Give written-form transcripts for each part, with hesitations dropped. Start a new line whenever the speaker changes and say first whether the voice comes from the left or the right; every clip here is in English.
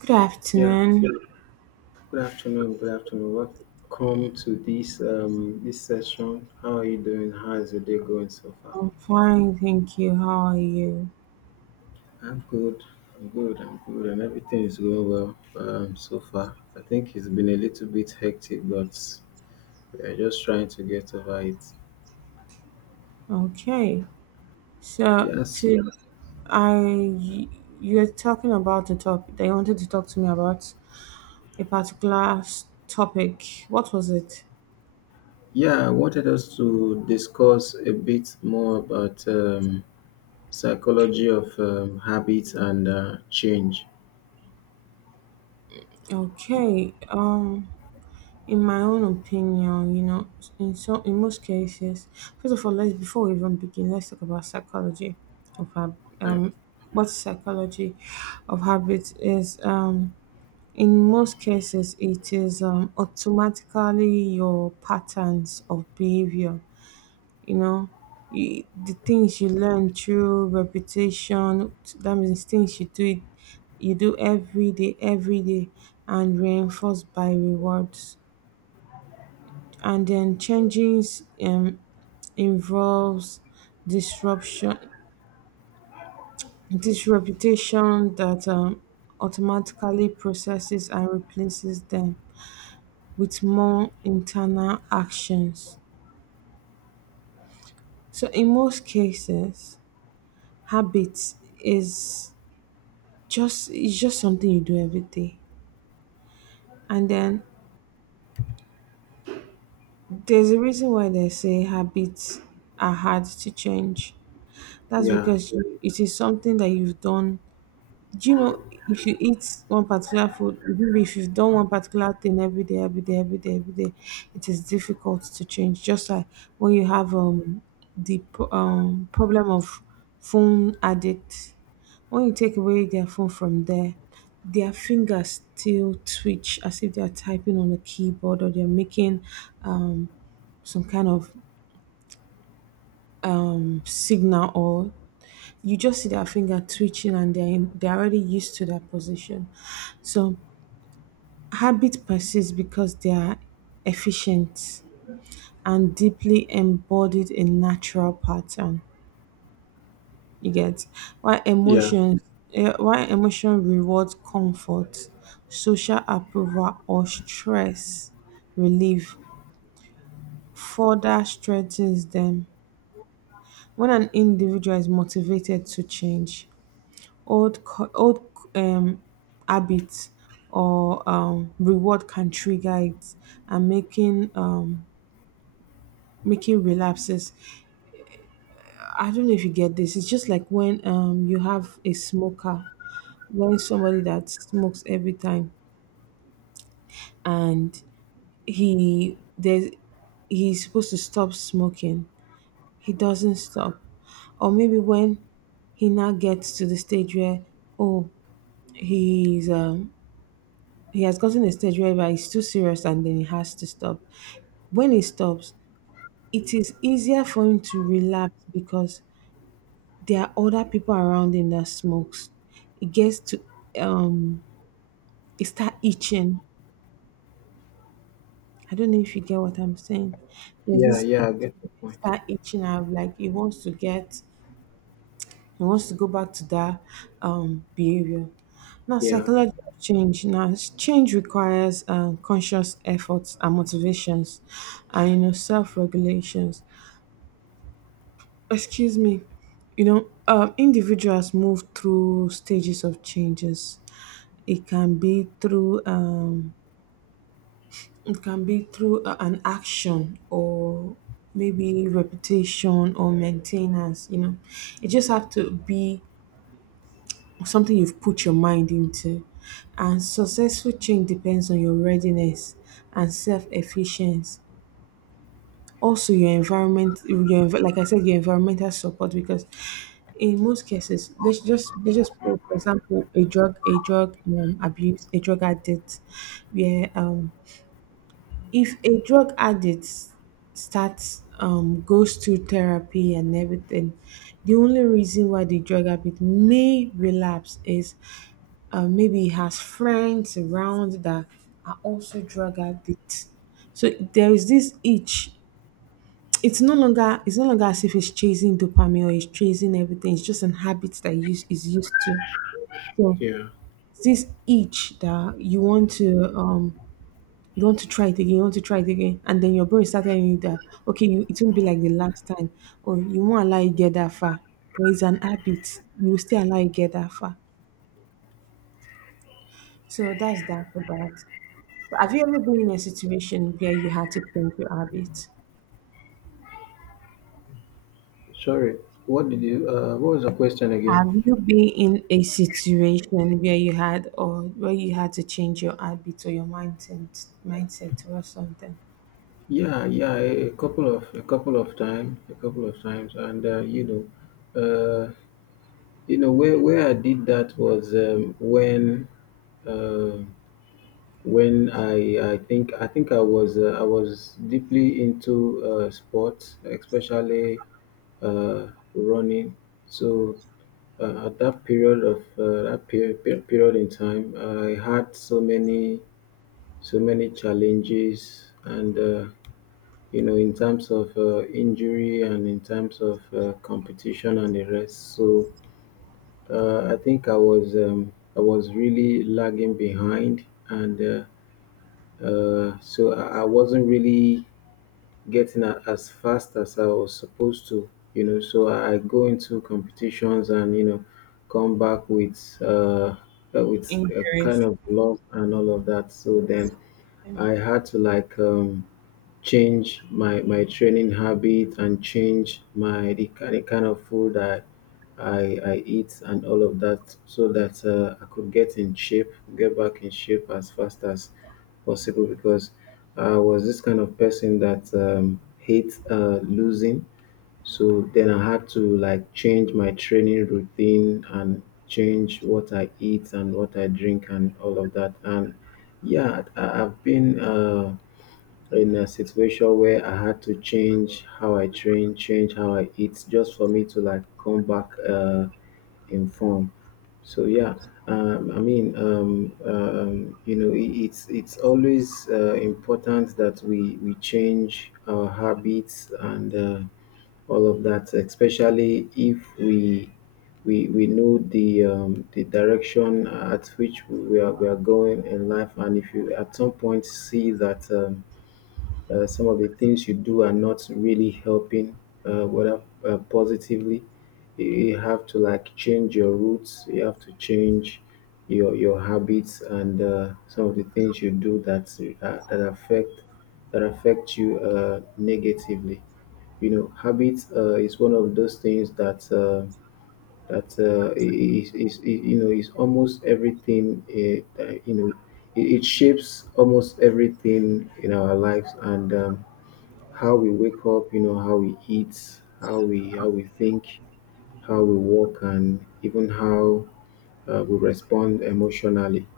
right: Good
left: Yeah,
right: afternoon.
left: good afternoon. Good afternoon. Welcome to this this session. How are you doing? How is your day going so far?
right: I'm fine, thank you. How are you?
left: I'm good. I'm good. I'm good, and everything is going well so far. I think it's been a little bit hectic, but we are just trying to get over it.
right: Okay. So
left: Yes.
right: to I you're talking about the topic that you wanted to talk to me about a particular topic. What was it?
left: Yeah, I wanted us to discuss a bit more about psychology of habits and change.
right: Okay. In my own opinion, you know, in most cases, first of all, let's before we even begin, let's talk about psychology of
left: Uh,
right: what psychology of habits is. In most cases it is automatically your patterns of behavior, you know, the things you learn through repetition, that means things you do every day, and reinforced by rewards. And then changes involves disruption, disreputation that automatically processes and replaces them with more internal actions. So in most cases, habits is just it's just something you do every day. And then there's a reason why they say habits are hard to change. That's
left: yeah,
right: because it is something that you've done. Do you know, if you eat one particular food, even if you've done one particular thing every day, it is difficult to change. Just like when you have the problem of phone addict, when you take away their phone from there, their fingers still twitch as if they are typing on a keyboard, or they're making um some kind of signal, or you just see their finger twitching and they're already used to that position. So habits persist because they are efficient and deeply embodied in natural pattern. You get why
left: yeah,
right: why emotion rewards comfort, social approval or stress relief further strengthens them. When an individual is motivated to change, old um, habits or reward can trigger it, and making making relapses. I don't know if you get this. It's just like when you have a smoker, when somebody that smokes every time and he there's he's supposed to stop smoking. He doesn't stop. Or maybe when he now gets to the stage where oh he's he has gotten a stage where it's too serious and then he has to stop. When he stops, it is easier for him to relapse because there are other people around him that smokes. It gets to um it start itching. I don't know if you get what I'm saying. There's
left: yeah,
right: this
left: yeah. I get the
right: itching, it
left: point.
right: start itching out like he wants to get he wants to go back to that behavior. Now,
left: Yeah.
right: psychology of change. Now change requires conscious efforts and motivations and, you know, self-regulations. Excuse me. You know, individuals move through stages of changes. It can be through it can be through an action, or maybe reputation or maintenance. You know, it just have to be something you've put your mind into, and successful change depends on your readiness and self-efficiency. Also your environment, your like I said, your environmental support. Because in most cases, let's just put, for example, a drug abuse, a drug addict, where if a drug addict starts goes to therapy and everything, the only reason why the drug addict may relapse is maybe he has friends around that are also drug addicts. So there is this itch. It's no longer as if it's chasing dopamine or it's chasing everything. It's just an habit that use is used to. So
left: Yeah.
right: it's this itch that you want to try it again, you want to try it again, and then your brain is telling you that okay, it won't be like the last time, or you won't allow you get that far. But it's an habit. You will still allow you get that far. So that's that for that. But have you ever been in a situation where you had to change your habit?
left: Sorry. What did you? What was the question again?
right: Have you been in a situation where you had or where you had to change your habit or your mindset or something?
left: Yeah, yeah. A couple of times. A couple of times, and know, uh, you know where I did that was um when I think I was deeply into sports, especially uh, running. So at that period of period in time, I had so many challenges and you know in terms of injury and in terms of competition and the rest. So I think I was really lagging behind and so I wasn't really getting as fast as I was supposed to, you know. So I go into competitions and you know come back with a
right: Injuries.
left: kind of loss and all of that. So then I had to like change my training habit and change the kind of food I eat and all of that so that I could get in shape, get back in shape as fast as possible, because I was this kind of person that hate losing. So then I had to like change my training routine and change what I eat and what I drink and all of that. And yeah, I've been in a situation where I had to change how I train, change how I eat, just for me to like come back in form. So yeah, I mean, you know, it's always important that we change our habits and all of that, especially if we know the direction at which we are going in life, and if you at some point see that. Some of the things you do are not really helping whether positively. You have to like change your roots, you have to change your habits and some of the things you do that uh, that affect that affect you negatively. You know, habits is one of those things that is, you know, is almost everything that, you know, it shapes almost everything in our lives, and how we wake up, you know, how we eat, how we think, how we walk, and even how we respond emotionally.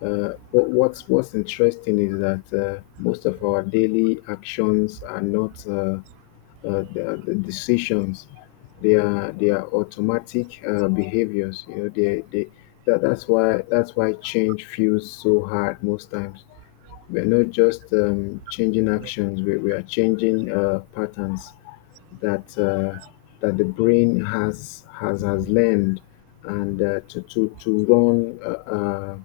left: What's interesting is that most of our daily actions are not the decisions; they are automatic behaviors. You know, that's why change feels so hard most times. We're not just changing actions, we are changing patterns that that the brain has learned and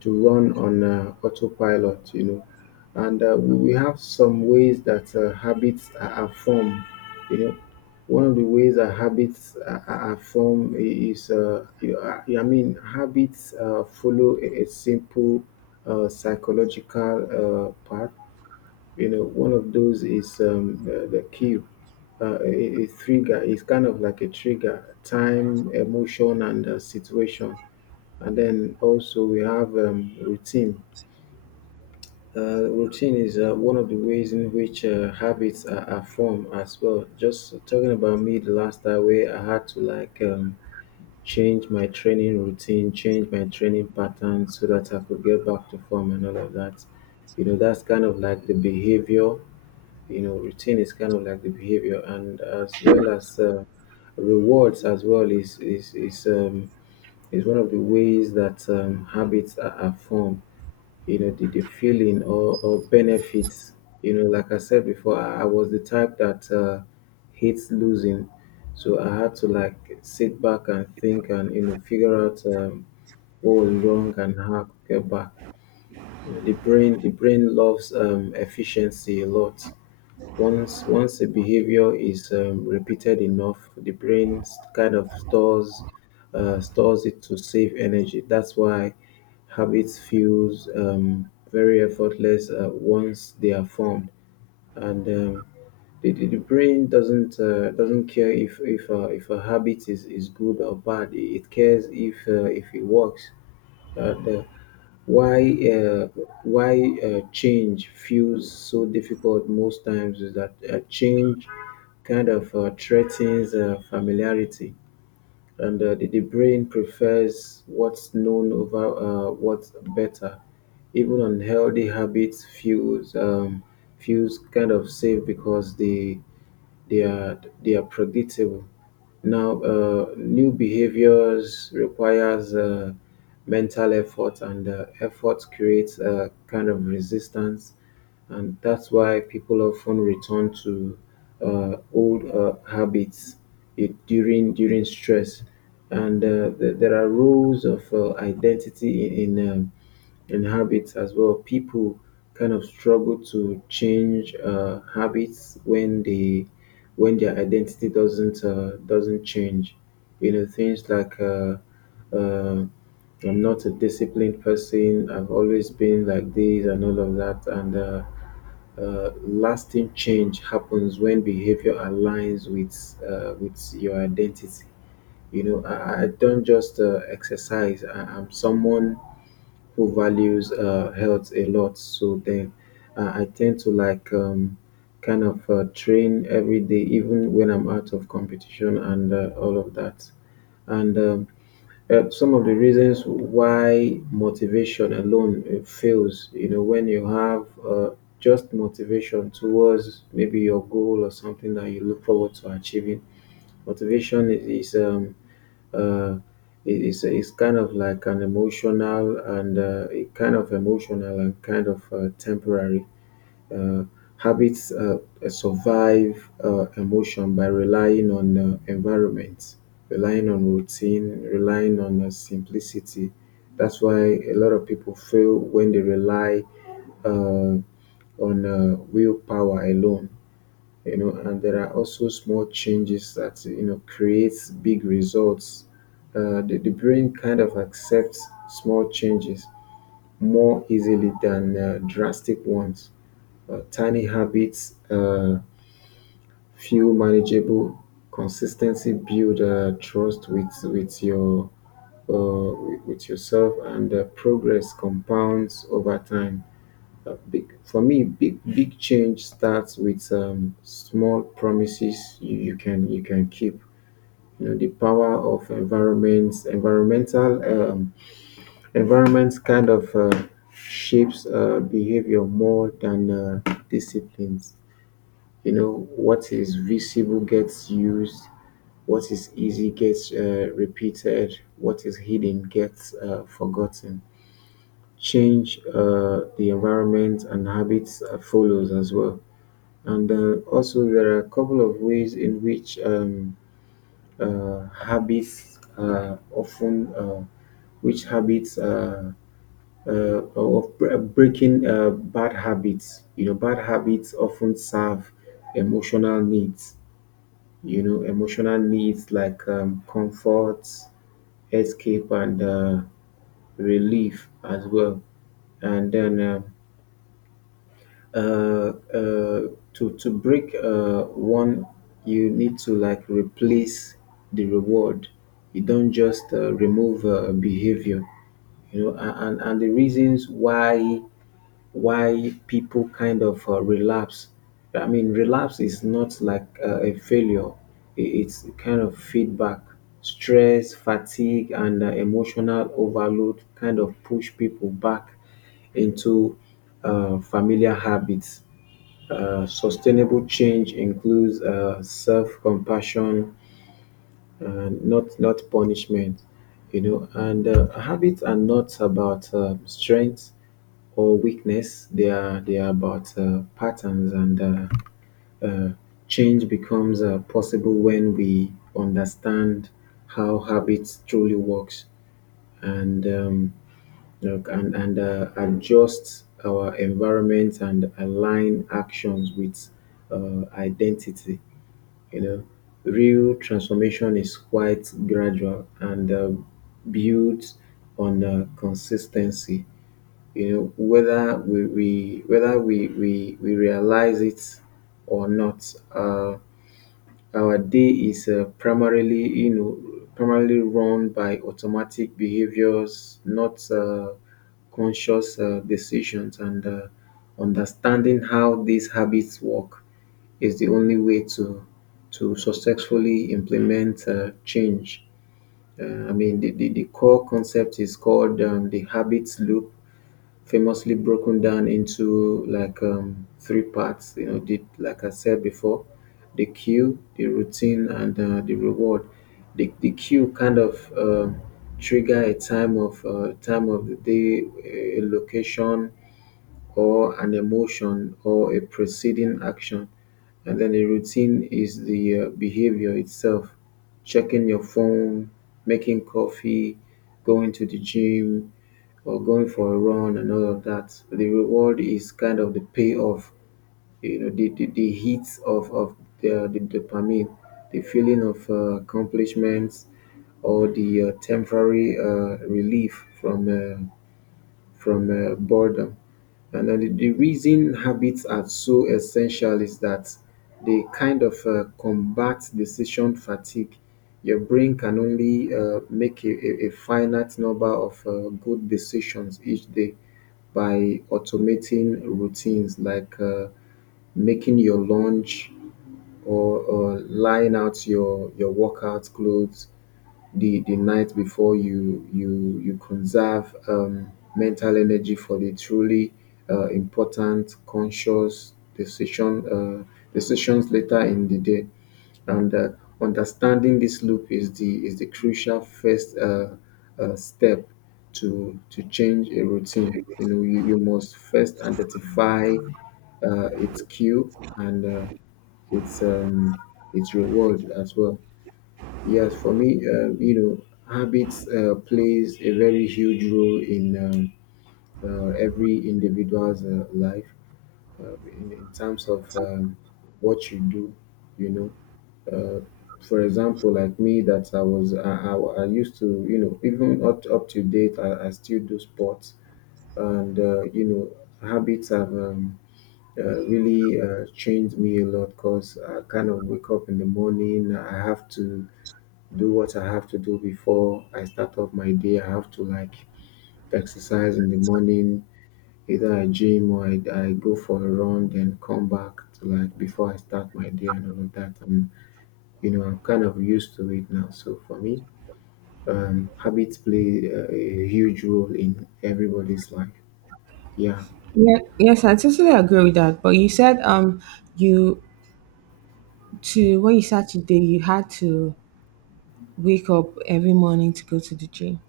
left: to run on autopilot, you know. And we have some ways that habits are formed, you know. One of the ways that habits are formed is, I mean, habits follow a simple psychological path. You know, one of those is the cue, a trigger. It's kind of like a trigger, time, emotion, and situation. And then also we have routine. Routine is one of the ways in which habits are formed as well. Just talking about me the last time where I had to like change my training routine, change my training pattern so that I could get back to form and all of that. You know, that's kind of like the behavior. You know, routine is kind of like the behavior, and as well as rewards as well is one of the ways that habits are formed. You know, the feeling or benefits. You know, like I said before, I was the type that hates losing, so I had to like sit back and think and you know figure out what was wrong and how to get back. You know, the brain loves efficiency a lot. Once a behavior is repeated enough, the brain kind of stores it to save energy. That's why habits feels very effortless once they are formed, and the brain doesn't care if a habit is good or bad. It cares if it works. The, why uh, why Change feels so difficult most times. Is that change kind of threatens familiarity, and the brain prefers what's known over what's better. Even unhealthy habits feels feels kind of safe because they are predictable. Now, new behaviors requires mental effort, and effort creates a kind of resistance, and that's why people often return to old habits it, during during stress. And there are rules of identity in and habits as well. People kind of struggle to change habits when they when their identity doesn't change. You know, things like uh, I'm not a disciplined person. I've always been like this and all of that. And lasting change happens when behavior aligns with your identity. You know, I don't just exercise. I'm someone who values health a lot. So then I tend to like kind of train every day, even when I'm out of competition and all of that. And some of the reasons why motivation alone fails, you know, when you have just motivation towards maybe your goal or something that you look forward to achieving. Motivation is uh is kind of like an emotional, and it kind of emotional and kind of temporary. Uh, Habits survive emotion by relying on environment, relying on routine, relying on simplicity. That's why a lot of people fail when they rely uh, on willpower alone. You know, and there are also small changes that you know creates big results. The brain kind of accepts small changes more easily than drastic ones. Tiny habits feel manageable. Consistency build trust with your uh, with yourself, and progress compounds over time. Big for me, big Big change starts with small promises you can keep. You know, the power of environments, environmental environments kind of shapes behavior more than disciplines. You know, what is visible gets used, what is easy gets repeated, what is hidden gets forgotten. Change the environment and habits follows as well. And also, there are a couple of ways in which uh, habits uh, often, uh, habits uh, breaking bad habits. You know, bad habits often serve emotional needs. You know, emotional needs like comfort, escape, and relief as well. And then uh, uh, to break one, you need to like replace the reward. You don't just remove behavior, you know. And the reasons why people kind of relapse. I mean, relapse is not like a failure, it's kind of feedback. Stress, fatigue, and emotional overload kind of push people back into familiar habits. Sustainable change includes self-compassion, not punishment, you know. And habits are not about strength or weakness. They are about patterns, and uh, change becomes possible when we understand how habits truly works, and look, and adjust our environment and align actions with identity. You know, real transformation is quite gradual and built on consistency, you know, whether we realize it or not. Our day is primarily, you know, primarily run by automatic behaviors, not conscious decisions. And understanding how these habits work is the only way to successfully implement change. I mean, the core concept is called the habits loop, famously broken down into like three parts. You know, did like I said before, the cue, the routine, and the reward. The cue kind of trigger a time of the day, a location, or an emotion or a preceding action. And then the routine is the behavior itself, checking your phone, making coffee, going to the gym, or going for a run, and all of that. The reward is kind of the payoff, the hit of the dopamine, the feeling of accomplishments, or the temporary relief from boredom. And then the reason habits are so essential is that they kind of combat decision fatigue. Your brain can only make a finite number of good decisions each day by automating routines like making your lunch, or lying out your workout clothes the night before you conserve mental energy for the truly important conscious decisions later in the day, and understanding this loop is the crucial first step to change a routine. You must first identify its cue and its um, its reward as well. Yes, for me, habits plays a very huge role in every individual's life, in terms of what you do, you know. Uh, for example, like me, that I was, I used to even up to date, I still do sports, and habits have really changed me a lot, because I kind of wake up in the morning, I have to do what I have to do before I start off my day. I have to like exercise in the morning, either I gym or I go for a run, then come back to, like, before I start my day and all of that. And you know, I'm kind of used to it now. So for me, habits play a huge role in everybody's life. Yeah,
right: Yeah, yes, I totally agree with that. But you said you to when you started the day you had to wake up every morning to go to the gym.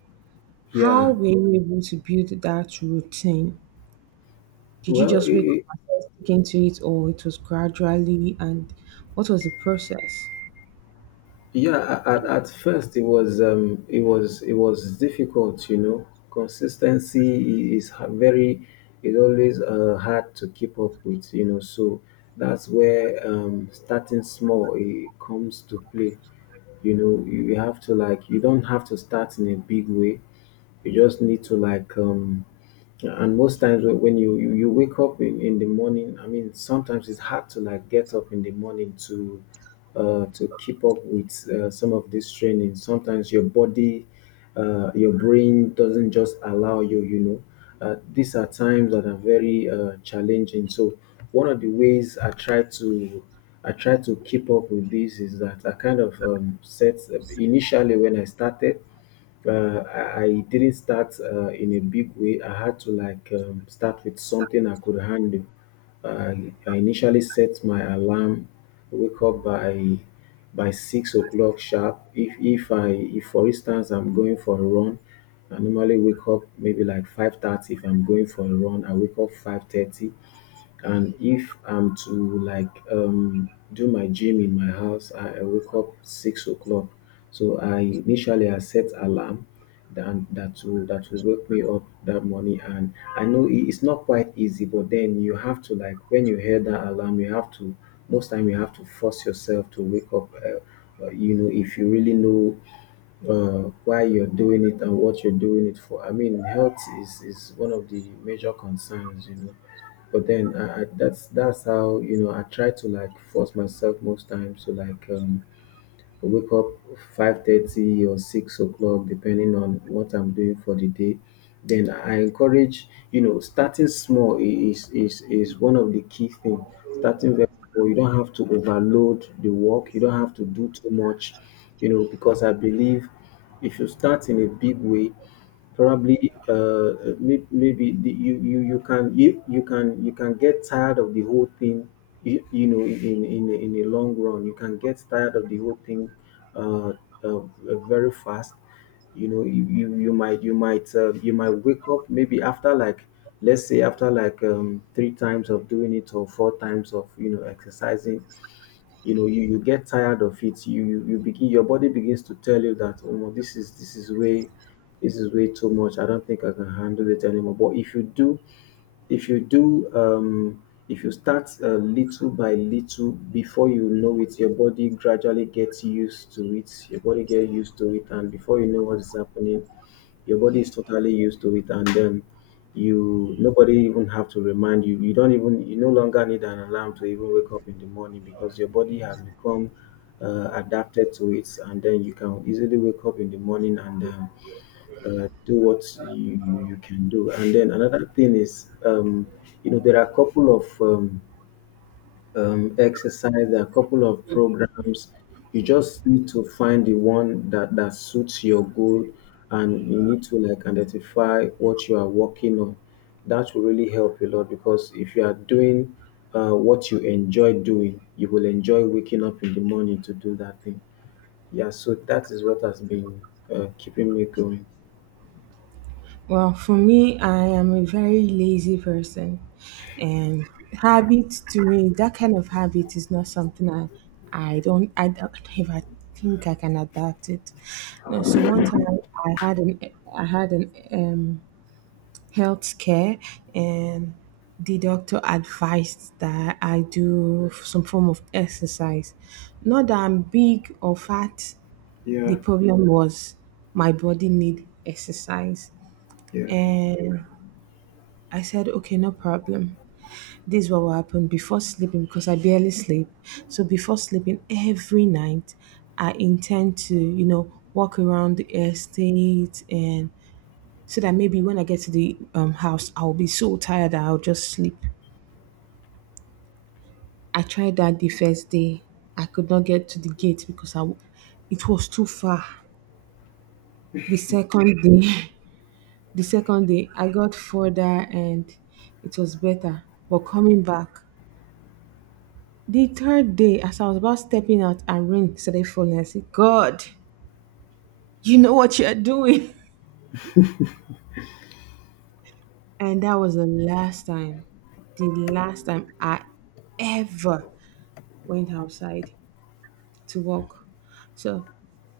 right: How
left: yeah.
right: were you able to build that routine? Did you
left: Well,
right: just wake up
left: it,
right: and start sticking to it, or it was gradually, and what was the process?
left: Yeah, at first it was it was difficult, you know. Consistency I- is ha- very is always hard to keep up with. So that's where starting small it comes to play. You have to, like, you don't have to start in a big way, you just need to like, and most times when you wake up in the morning, I mean, sometimes it's hard to like get up in the morning to keep up with some of this training. Sometimes your brain doesn't just allow you you know These are times that are very challenging, so one of the ways I try to keep up with this is that I kind of set, initially when I started, I didn't start in a big way. I had to, like, start with something I could handle. I initially set my alarm, wake up by 6 o'clock sharp. If for instance I'm going for a run, I normally wake up maybe like 5:30. If I'm going for a run, I wake up 5:30, and if I'm to, like, do my gym in my house, I wake up 6 o'clock. So I initially I set alarm that will wake me up that morning. And I know it's not quite easy, but then you have to, like, when you hear that alarm, you have to most time you have to force yourself to wake up. You know, if you really know why you're doing it and what you're doing it for. I mean, health is one of the major concerns. But then, I, that's how I try to, like, force myself most times to, like, wake up 5:30 or 6 o'clock depending on what I'm doing for the day. Then I encourage starting small. Is one of the key thing. Starting very small, you don't have to overload the work. You don't have to do too much, because I believe. If you start in a big way, probably maybe the, you can you, you can get tired of the whole thing. In in the long run, you can get tired of the whole thing uh, very fast. You might wake up maybe after like let's say after like three times of doing it, or four times of you know exercising you know you you get tired of it, your body begins to tell you that, oh no, this is way too much, I don't think I can handle it anymore. But if you do if you do if you start little by little, before you know it, your body gradually gets used to it, and before you know what is happening, your body is totally used to it, and you nobody even have to remind you. You don't even you no longer need an alarm to even wake up in the morning, because your body has become adapted to it, and then you can easily wake up in the morning and do what you can do. And then another thing is, there are a couple of programs. You just need to find the one that suits your goal, and you need to, like, identify what you are working on. That will really help a lot, because if you are doing what you enjoy doing, you will enjoy waking up in the morning to do that thing. Yeah, so that is what has been keeping me going.
right: Well, for me, I am a very lazy person, and habit to me, that kind of habit is not something I don't ever think I can adapt it. No, so one time I had an, I had an health care, and the doctor advised that I do some form of exercise. Not that I'm big or fat.
left: Yeah,
right: The problem was my body need exercise,
left: yeah.
right: and I said, okay, no problem. This is what will happen before sleeping, because I barely sleep. So before sleeping every night, I intend to, you know, walk around the estate, and so that maybe when I get to the house, I'll be so tired that I'll just sleep. I tried that the first day. I could not get to the gate because it was too far. The second day, the second day, I got further and it was better. But coming back, the third day, as I was about stepping out and rain started falling, I said, God, you know what you're doing. And that was the last time I ever went outside to walk. So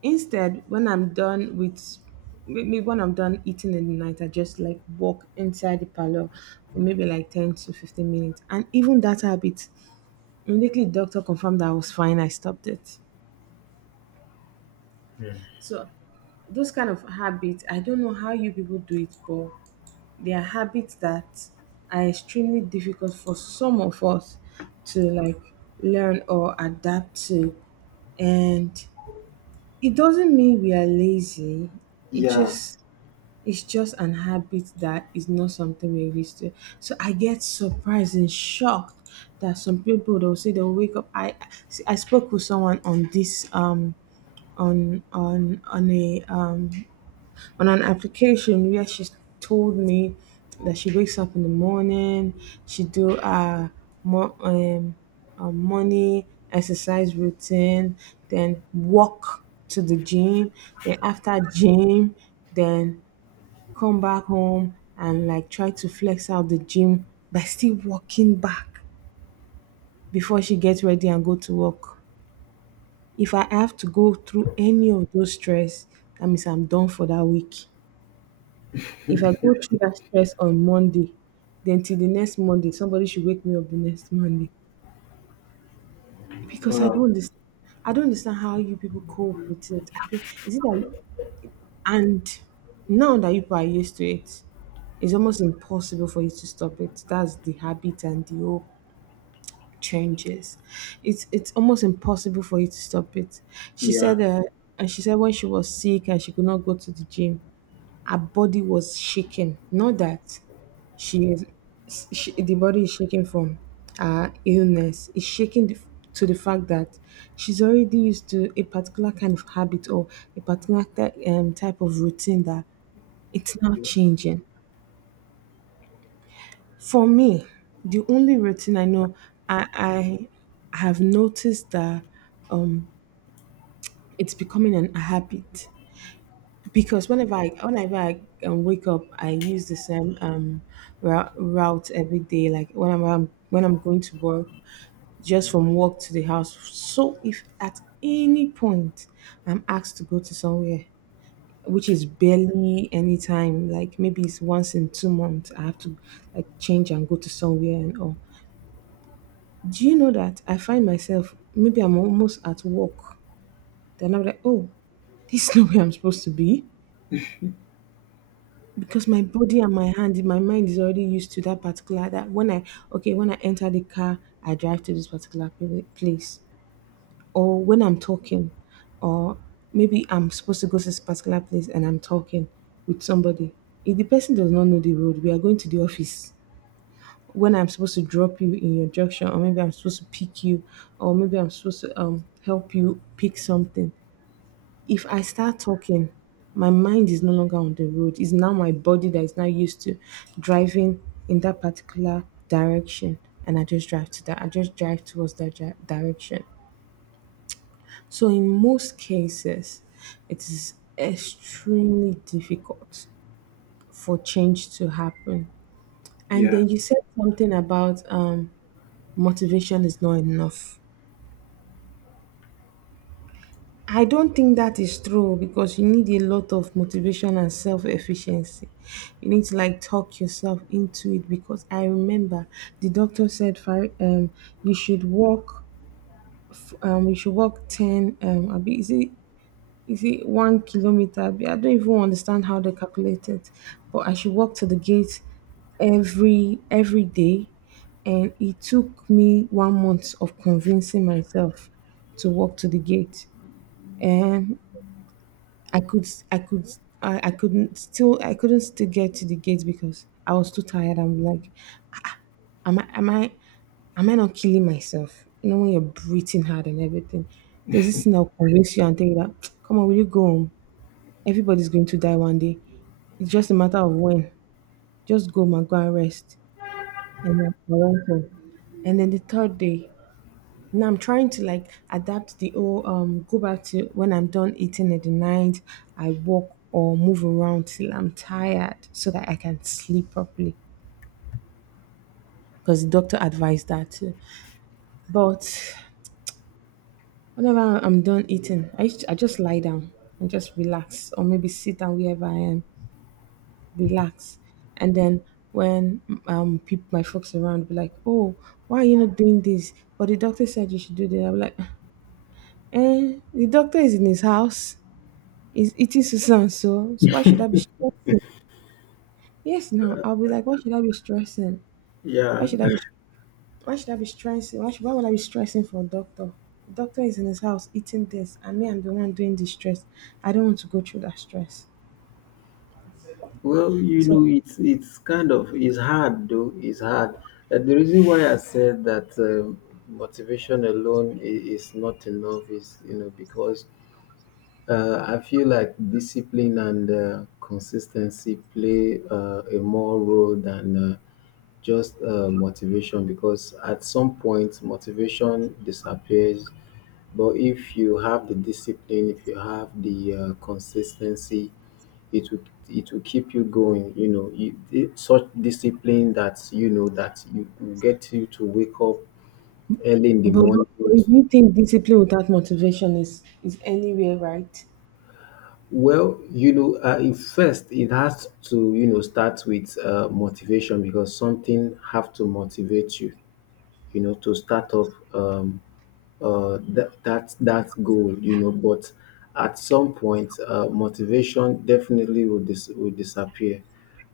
right: instead, when I'm done with, maybe when I'm done eating in the night, I just like walk inside the parlor for maybe like 10 to 15 minutes. And even that habit, immediately doctor confirmed that I was fine, I stopped it. So those kind of habits, I don't know how you people do it, but they are habits that are extremely difficult for some of us to like learn or adapt to. And it doesn't mean we are lazy. It
left: Yeah.
right: just it's just an habit that is not something we're used to. So I get surprised and shocked that some people they'll say they'll wake up. I spoke with someone on this on a on an application where she told me that she wakes up in the morning, she do a mo- um, a morning exercise routine, then walk to the gym, then after gym, then come back home and like try to flex out the gym by still walking back before she gets ready and go to work. If I have to go through any of those stress, that means I'm done for that week. If I go through that stress on Monday, then till the next Monday, somebody should wake me up the next Monday. Because I
left: Wow.
right: don't understand. I don't understand how you people cope with it. I don't, is it that you, and now that you people are used to it, it's almost impossible for you to stop it. That's the habit and the whole changes. It's almost impossible for you to stop it. She
left: Yeah.
right: said and she said when she was sick and she could not go to the gym, her body was shaking. Not that she is, she, the body is shaking from her illness. It's shaking, to the fact that she's already used to a particular kind of habit or a particular type of routine that it's not changing. For me, the only routine I know, I, I have noticed that um, it's becoming an habit because whenever I wake up, I use the same route every day. Like when I'm when I'm going to work, just from work to the house. So if at any point I'm asked to go to somewhere, which is barely any time, like maybe it's once in 2 months, I have to like change and go to somewhere and all. Do you know that I find myself maybe I'm almost at work, then I'm like, oh, this is not where I'm supposed to be because my body and my mind is already used to that particular, that when I, okay, when I enter the car I drive to this particular place. Or when I'm talking, or maybe I'm supposed to go to this particular place and I'm talking with somebody, if the person does not know the road we are going to the office, when I'm supposed to drop you in your junction, or maybe I'm supposed to pick you, or maybe I'm supposed to help you pick something, if I start talking, my mind is no longer on the road. It's now my body that is now used to driving in that particular direction. And I just drive to that. I just drive towards that direction. So in most cases, it is extremely difficult for change to happen. And
left: Yeah.
right: then you said something about motivation is not enough. I don't think that is true because you need a lot of motivation and self efficiency. You need to like talk yourself into it because I remember the doctor said for you should walk you should walk ten abi is it 1 kilometer abi I don't even understand how they calculate it, but I should walk to the gate every day, and it took me 1 month of convincing myself to walk to the gate. And I could I could I couldn't still, I couldn't still get to the gate because I was too tired. I'm like, am I am I am I not killing myself? You know when you're breathing hard and everything. There's this thing that'll convince you and tell you that come on, will you go home? Everybody's going to die one day. It's just a matter of when. Just go, man, go and rest. And then I went home. And then the third day, now I'm trying to like adapt the whole go back to when I'm done eating in the night, I walk or move around till I'm tired so that I can sleep properly. Because the doctor advised that too. But whenever I'm done eating, I just lie down and just relax or maybe sit down wherever I am, relax. And then when people my folks around be like, oh, why are you not doing this? But the doctor said you should do this. I'm like, eh, the doctor is in his house, is eating Susan. So, so why should I be stressing? Yes, now I'll be like, why should I be stressing? Why
left: Yeah.
right: should I be? Why should I be stressing? Why should? Why would I be stressing for a doctor? The doctor is in his house eating this, and me, I'm the one doing the stress. I don't want to go through that stress.
left: Well, you
right: So,
left: know, it's kind of, it's hard, though. It's hard. And the reason why I said that motivation alone is not enough is, you know because I feel like discipline and consistency play a more role than just motivation, because at some point motivation disappears. But if you have the discipline, if you have the consistency, it will it will keep you going. Such discipline that you will get you to wake up early in the morning.
right: but if you think discipline without motivation is anywhere right?
left: Well, it has to start with motivation, because something have to motivate you, to start up that goal. But at some point, motivation definitely will disappear.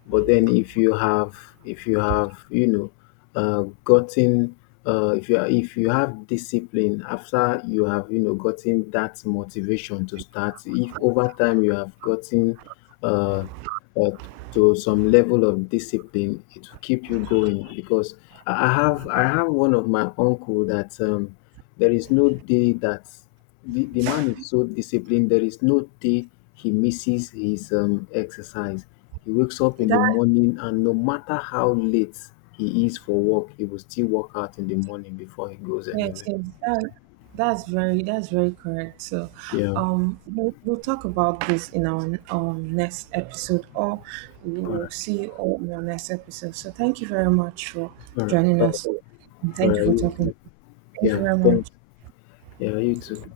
left: But then, if you have you know gotten if you are, if you have discipline after you have gotten that motivation to start. If over time you have gotten uh, uh, to some level of discipline, it will keep you going, because I have one of my uncle that there is no day that the man is so disciplined, there is no day he misses his exercise. He wakes up in the
right: That
left: morning, and no matter how late he is for work, he will still work out in the morning before he goes
right: Yes,
left: anywhere.
right: yes, that's very correct. So,
left: Yeah.
right: we'll talk about this in our next episode, or we
left: All
right: will
left: right,
right: see you all in our next episode. So, thank you very much for
left: all right,
right: joining
left: all
right: us.
left: right, all
right: Thank you
left: right.
right: for
left: You
right: talking.
left: too.
right: Thank you
left: Yeah,
right: very much.
left: thanks. Yeah, you too.